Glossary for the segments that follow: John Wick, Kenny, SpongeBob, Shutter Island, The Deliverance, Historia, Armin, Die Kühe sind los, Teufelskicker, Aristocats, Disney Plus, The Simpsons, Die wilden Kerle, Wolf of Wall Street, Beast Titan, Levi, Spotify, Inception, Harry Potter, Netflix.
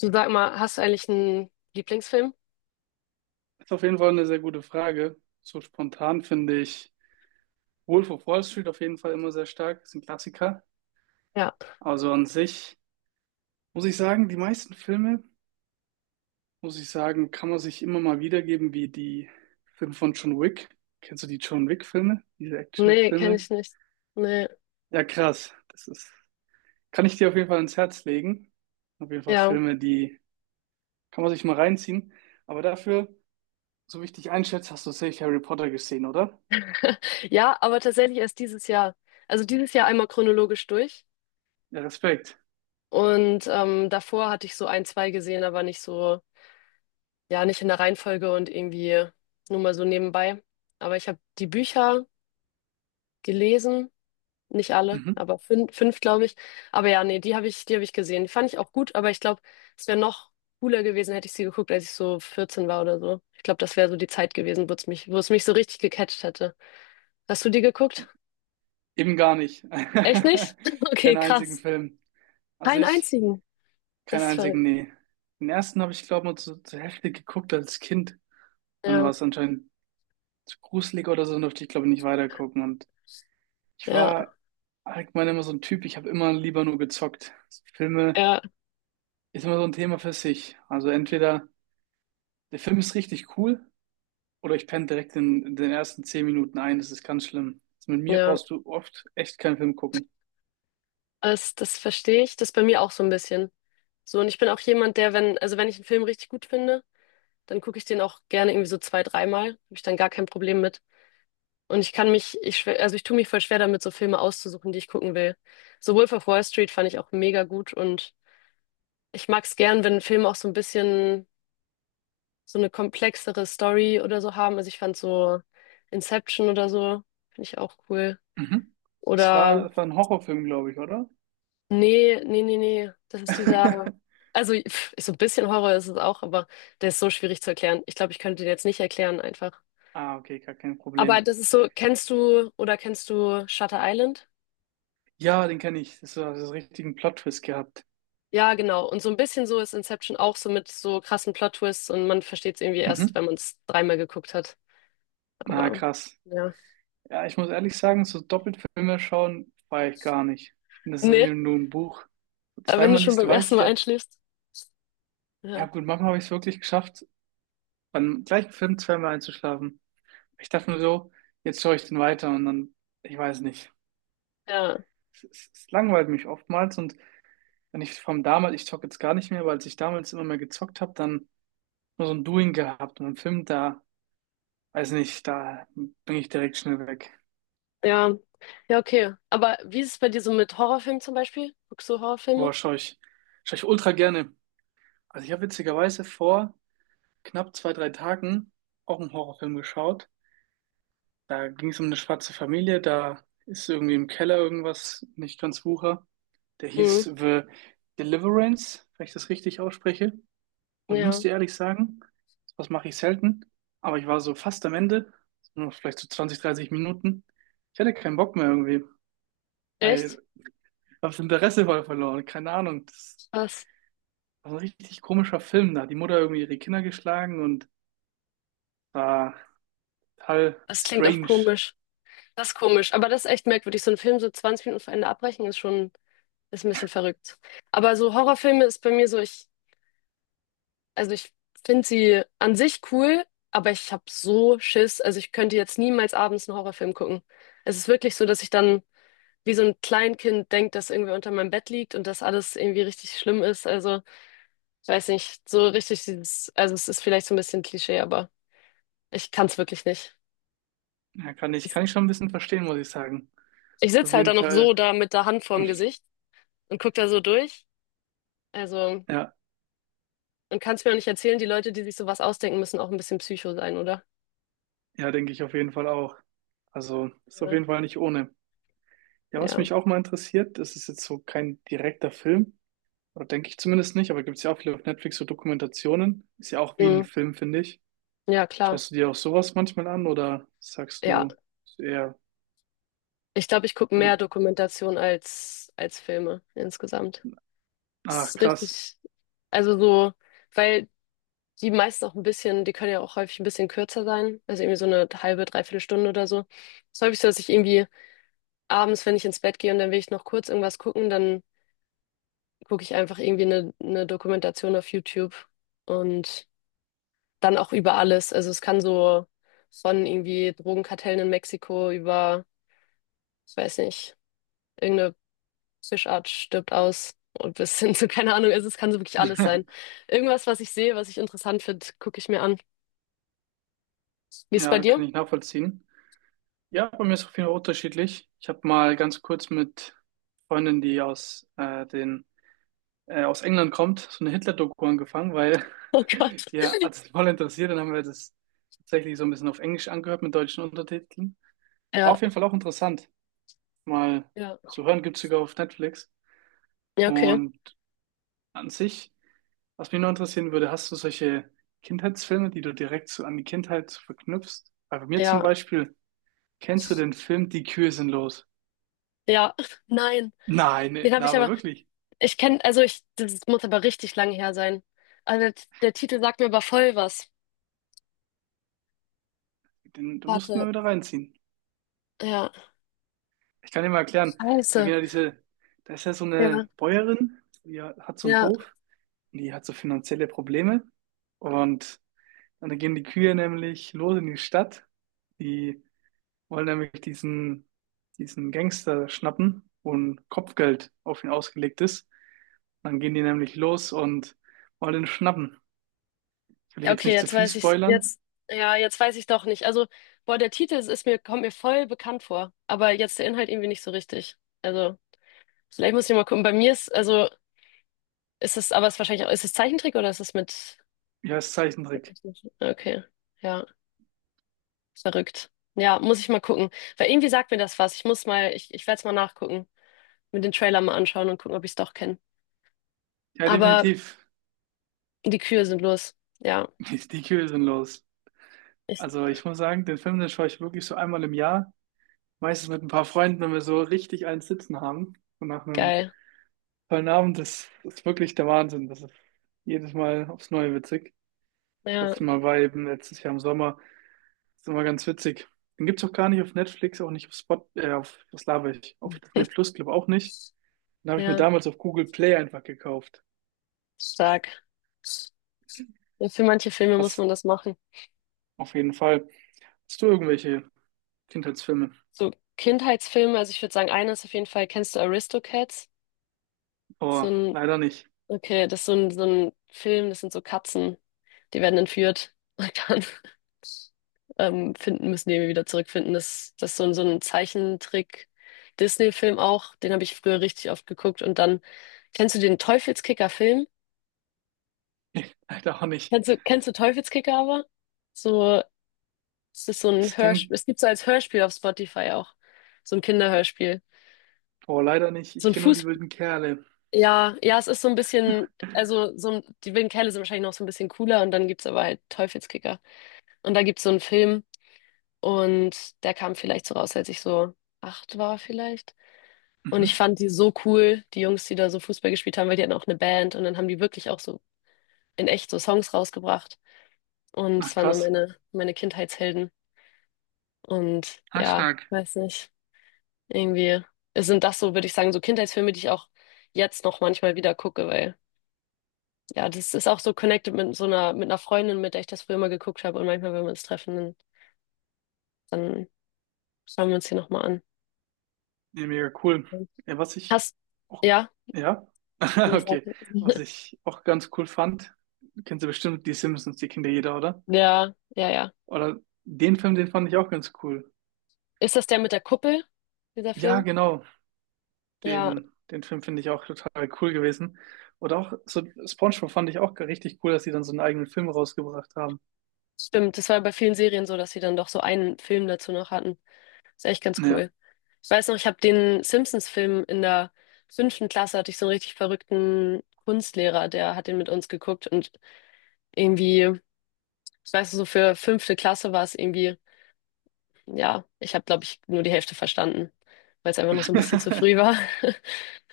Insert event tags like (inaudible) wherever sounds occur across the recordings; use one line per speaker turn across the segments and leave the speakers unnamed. Du sag mal, hast du eigentlich einen Lieblingsfilm?
Ist auf jeden Fall eine sehr gute Frage. So spontan finde ich Wolf of Wall Street auf jeden Fall immer sehr stark. Ist ein Klassiker.
Ja.
Also an sich muss ich sagen, die meisten Filme, muss ich sagen, kann man sich immer mal wiedergeben, wie die Filme von John Wick. Kennst du die John Wick-Filme? Diese
Nee, kenne
Actionfilme?
ich nicht. Nee.
Ja, krass. Kann ich dir auf jeden Fall ans Herz legen. Auf jeden Fall
Ja.
Filme, die kann man sich mal reinziehen. Aber dafür, so wie ich dich einschätze, hast du sicher Harry Potter gesehen, oder?
Ja, aber tatsächlich erst dieses Jahr. Also dieses Jahr einmal chronologisch durch.
Ja, Respekt.
Und davor hatte ich so ein, zwei gesehen, aber nicht so, ja, nicht in der Reihenfolge und irgendwie nur mal so nebenbei. Aber ich habe die Bücher gelesen. Nicht alle,
Mhm.
aber fünf glaube ich. Aber ja, nee, die habe ich gesehen. Die fand ich auch gut, aber ich glaube, es wäre noch cooler gewesen, hätte ich sie geguckt, als ich so 14 war oder so. Ich glaube, das wäre so die Zeit gewesen, wo es mich so richtig gecatcht hätte. Hast du die geguckt?
Eben gar nicht. (laughs)
Echt nicht? (laughs) Okay,
Keinen einzigen
krass.
Film. Also
Keinen
ich,
einzigen.
Keinen
Das ist
einzigen,
verrückt.
nee. Den ersten habe ich, glaube ich, nur zur Hälfte geguckt als Kind. Dann war
Ja,
es anscheinend zu gruselig oder so, dann durfte ich, glaube ich, nicht weitergucken. Und ich
ja,
war allgemein immer so ein Typ, ich habe immer lieber nur gezockt. Filme
ja,
ist immer so ein Thema für sich. Also entweder der Film ist richtig cool oder ich penne direkt in den ersten 10 Minuten ein. Das ist ganz schlimm. Also mit mir
ja.
brauchst du oft echt keinen Film gucken.
Das verstehe ich. Das ist bei mir auch so ein bisschen. So, und ich bin auch jemand, der, wenn, also wenn ich einen Film richtig gut finde, dann gucke ich den auch gerne irgendwie so zwei, dreimal. Habe ich dann gar kein Problem mit. Und ich kann mich, ich, schw- also ich tue mich voll schwer damit, so Filme auszusuchen, die ich gucken will. So Wolf of Wall Street fand ich auch mega gut und ich mag es gern, wenn Filme auch so ein bisschen so eine komplexere Story oder so haben. Also ich fand so Inception oder so, finde ich auch cool.
Mhm. Es war,
Oder
es war ein Horrorfilm, glaube ich, oder?
nee, nee, nee, nee, das ist dieser,
(laughs)
also pff, so ein bisschen Horror ist es auch, aber der ist so schwierig zu erklären. Ich glaube, ich könnte den jetzt nicht erklären einfach.
Ah, okay, gar kein
Aber
Problem.
das ist so, kennst du Shutter Island?
Ja, den kenne ich. Das war das richtigen Plot-Twist gehabt.
Ja, genau. Und so ein bisschen so ist Inception auch so mit so krassen Plot-Twists und man versteht es irgendwie erst,
Mhm.
wenn man es dreimal geguckt hat.
Na,
Aber
krass.
ja.
Ja, ich muss ehrlich sagen, so doppelt Filme schauen, feiere ich gar nicht. Ich finde, das ist so wie
Nee,
nur ein Buch. So
aber wenn du
zweimal
schon
liest, du
beim ersten
weißt
Mal
ja,
einschläfst.
ja
Ja.
gut, manchmal habe ich es wirklich geschafft, beim gleichen Film zweimal einzuschlafen. Ich dachte mir so, jetzt schaue ich den weiter und dann, ich weiß nicht.
Ja.
Es langweilt mich oftmals und wenn ich vom damals, ich zocke jetzt gar nicht mehr, weil als ich damals immer mehr gezockt habe, dann nur so ein Doing gehabt und einen Film da. Weiß nicht, da bin ich direkt schnell weg.
Ja. Ja, okay. Aber wie ist es bei dir so mit Horrorfilmen zum Beispiel? Guckst du Horrorfilme?
Boah, schaue ich ultra gerne. Also ich habe witzigerweise vor knapp 2-3 Tagen auch einen Horrorfilm geschaut. Da ging es um eine schwarze Familie, da ist irgendwie im Keller irgendwas nicht ganz wucher. Der
Mhm.
hieß The Deliverance, wenn ich das richtig ausspreche. Und ich muss
Ja.
dir ehrlich sagen, was mache ich selten, aber ich war so fast am Ende, nur vielleicht so 20-30 Minuten. Ich hatte keinen Bock mehr irgendwie, weil
Echt?
ich habe das Interesse voll verloren. Keine Ahnung. Das
Was?
war ein richtig komischer Film. Da hat die Mutter irgendwie ihre Kinder geschlagen und war total
Das klingt auch
strange.
komisch. Das ist komisch. Aber das ist echt merkwürdig. So einen Film so 20 Minuten vor Ende abbrechen ist schon, ist ein bisschen verrückt. Aber so Horrorfilme ist bei mir so, ich Also ich finde sie an sich cool, aber ich habe so Schiss. Also ich könnte jetzt niemals abends einen Horrorfilm gucken. Es ist wirklich so, dass ich dann wie so ein Kleinkind denke, dass irgendwie unter meinem Bett liegt und dass alles irgendwie richtig schlimm ist. Also ich weiß nicht, so richtig dieses, also es ist vielleicht so ein bisschen Klischee, aber ich kann es wirklich nicht.
Ja, kann ich,
Es-
kann ich schon ein bisschen verstehen, muss ich sagen.
Ich
Auf
sitze halt
jeden
dann noch so
Fall,
da mit der Hand vorm Gesicht und gucke da so durch. Also
ja,
und kann es mir auch nicht erzählen, die Leute, die sich sowas ausdenken, müssen auch ein bisschen Psycho sein, oder?
ja, denke ich auf jeden Fall auch. Also ist auf
Ja.
jeden Fall nicht ohne. Ja, was
Ja,
mich auch mal interessiert, das ist jetzt so kein direkter Film, oder denke ich zumindest nicht, aber gibt es ja auch viele auf Netflix so Dokumentationen. Ist ja auch wie ein
Mm.
Film, finde ich.
Ja, klar.
Schaust du dir auch sowas manchmal an oder sagst
Ja.
du ist eher,
Ich glaube, ich gucke
nee,
mehr Dokumentation als Filme insgesamt. Das
ach
ist
krass,
richtig, also so, weil die meisten auch ein bisschen, die können ja auch häufig ein bisschen kürzer sein, also irgendwie so eine halbe, dreiviertel Stunde oder so. Es ist häufig so, dass ich irgendwie abends, wenn ich ins Bett gehe und dann will ich noch kurz irgendwas gucken, dann gucke ich einfach irgendwie eine Dokumentation auf YouTube und dann auch über alles. Also es kann so von irgendwie Drogenkartellen in Mexiko über, ich weiß nicht, irgendeine Fischart stirbt aus und bis hin zu, (laughs) keine Ahnung, also es kann so wirklich alles
(laughs)
sein. Irgendwas, was ich sehe, was ich interessant finde, gucke ich mir an. Wie ist es bei
ja,
dir?
kann ich
(laughs)
nachvollziehen. Ja, bei mir ist es auf jeden Fall unterschiedlich. Ich habe mal ganz kurz mit Freundin, die aus England kommt, so eine Hitler-Doku angefangen, weil
Oh Gott.
(laughs) die hat es voll interessiert. Dann haben wir das tatsächlich so ein bisschen auf Englisch angehört mit deutschen Untertiteln.
Ja,
Auf jeden Fall auch interessant, mal
ja,
zu hören. Gibt's sogar auf Netflix.
ja, okay.
Und an sich, was mich noch interessieren würde, hast du solche Kindheitsfilme, die du direkt so an die Kindheit so verknüpfst? Weil bei mir zum
Ja,
Beispiel, kennst du den Film Die Kühe sind los?
ja, (laughs) nein.
Nein, nee,
Den habe ich
laber
aber,
wirklich.
ich kenne, also ich, das muss aber richtig lange her sein. Also der Titel sagt mir aber voll was.
Den mussten
Warte,
wir wieder reinziehen.
ja,
Ich kann dir mal erklären. Da geht
scheiße.
ja diese, Da ist ja so
Ja,
eine Bäuerin, die hat so einen
ja.
Hof und die hat so finanzielle Probleme. Und dann gehen die Kühe nämlich los in die Stadt. Die wollen nämlich diesen Gangster schnappen, wo ein Kopfgeld auf ihn ausgelegt ist. Dann gehen die nämlich los und wollen ihn schnappen. Ich will
Ja,
jetzt
okay,
nicht zu
jetzt
viel
weiß ich,
spoilern.
jetzt, ja, jetzt weiß ich doch nicht. Also, boah, der Titel kommt mir voll bekannt vor, aber jetzt der Inhalt irgendwie nicht so richtig. Also, vielleicht muss ich mal gucken. Bei mir ist, also, ist es, aber es ist wahrscheinlich auch, ist es Zeichentrick oder ist es mit,
Ja, ist
mit
Zeichentrick.
echten? Okay, ja, verrückt. Ja, muss ich mal gucken. Weil irgendwie sagt mir das was. Ich werde es mal nachgucken, mit den Trailer mal anschauen und gucken, ob ich es doch kenne.
Ja,
Aber
definitiv.
die Kühe sind los. Ja,
(laughs) Die, die Kühe sind los.
ich,
Also ich muss sagen, den Film, den schaue ich wirklich so einmal im Jahr. Meistens mit ein paar Freunden, wenn wir so richtig einen Sitzen haben. Und nach einem
geil.
tollen Abend, ist wirklich der Wahnsinn. Das ist jedes Mal aufs Neue witzig.
Ja,
Letztes Mal war eben letztes Jahr im Sommer. Das ist immer ganz witzig. Den gibt's auch gar nicht auf Netflix, auch nicht auf, was laber ich, auf Disney Plus, glaube auch nicht. Den habe ich mir
ja.
damals auf Google Play einfach gekauft.
Stark. Ja, für manche Filme muss
Das
man das machen.
auf jeden Fall. Hast du irgendwelche Kindheitsfilme?
So Kindheitsfilme, also ich würde sagen, einer ist auf jeden Fall, kennst du Aristocats? So
Oh,
ein,
leider nicht.
okay, das ist so ein Film, das sind so Katzen, die werden entführt und dann (laughs) müssen die irgendwie wieder zurückfinden. Das ist so ein Zeichentrick-Disney-Film auch, den habe ich früher richtig oft geguckt. Und dann, kennst du den Teufelskicker-Film?
(laughs) Leider auch nicht.
Kennst du Teufelskicker aber? So Es ist so ein
Das klingt.
Hörspiel, es gibt so als Hörspiel auf Spotify auch. So ein Kinderhörspiel.
Boah, leider nicht.
So
Ich
ein
kenne nur die
Fuß,
wilden Kerle.
ja, ja, es ist so ein bisschen, also so ein, die Vin Kerle sind wahrscheinlich noch so ein bisschen cooler und dann gibt's aber halt Teufelskicker. Und da gibt's so einen Film und der kam vielleicht so raus, als ich so 8 war vielleicht. Und ich
Mhm.
fand die so cool, die Jungs, die da so Fußball gespielt haben, weil die hatten auch eine Band und dann haben die wirklich auch so in echt so Songs rausgebracht. Und es
Ach,
waren so
krass.
meine Kindheitshelden. Und
Ah,
ja,
stark.
weiß nicht. Irgendwie es sind das so, würde ich sagen, so Kindheitsfilme, die ich auch jetzt noch manchmal wieder gucke, weil ja, das ist auch so connected mit so einer, mit einer Freundin, mit der ich das früher immer geguckt habe. Und manchmal, wenn wir uns treffen, dann schauen wir uns die nochmal an.
Ja, mega cool. Ja, was ich
Hast,
auch,
ja?
ja, (laughs)
Nee, sag-
okay. Was
(laughs)
ich auch ganz cool fand, kennst du bestimmt die Simpsons, die kennt ja jeder, oder?
Ja, ja, ja.
Oder den Film, den fand ich auch ganz cool.
Ist das der mit der Kuppel, dieser
Ja,
Film?
genau.
Ja,
Den Film finde ich auch total cool gewesen. Oder auch so SpongeBob fand ich auch richtig cool, dass sie dann so einen eigenen Film rausgebracht haben.
stimmt. Das war bei vielen Serien so, dass sie dann doch so einen Film dazu noch hatten. Ist echt ganz
Ja.
cool. Ich weiß noch, ich habe den Simpsons-Film in der fünften Klasse, hatte ich so einen richtig verrückten Kunstlehrer, der hat den mit uns geguckt und irgendwie, ich weiß noch, so für fünfte Klasse war es irgendwie, ja, ich habe, glaube ich, nur die Hälfte verstanden, weil es einfach noch so ein bisschen zu früh war.
(laughs)
(laughs)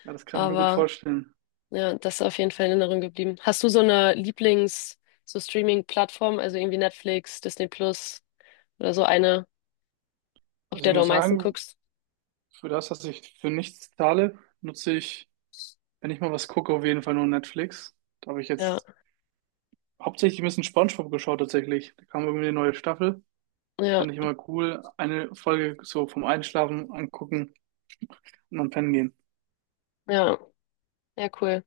Ja, das kann ich mir gut
Aber
vorstellen.
ja, das ist auf jeden Fall in Erinnerung geblieben. Hast du so eine Lieblings-, so Streaming-Plattform, also irgendwie Netflix, Disney Plus oder so eine, auf
Also ich
der du am
muss
meisten
sagen,
guckst?
für das, dass ich für nichts zahle, nutze ich, wenn ich mal was gucke, auf jeden Fall nur Netflix. Da habe ich
Ja,
jetzt hauptsächlich ein bisschen SpongeBob geschaut tatsächlich. Da kam irgendwie eine neue Staffel.
ja,
Fand ich immer cool. Eine Folge so vom Einschlafen angucken und dann pennen gehen.
ja, ja, cool.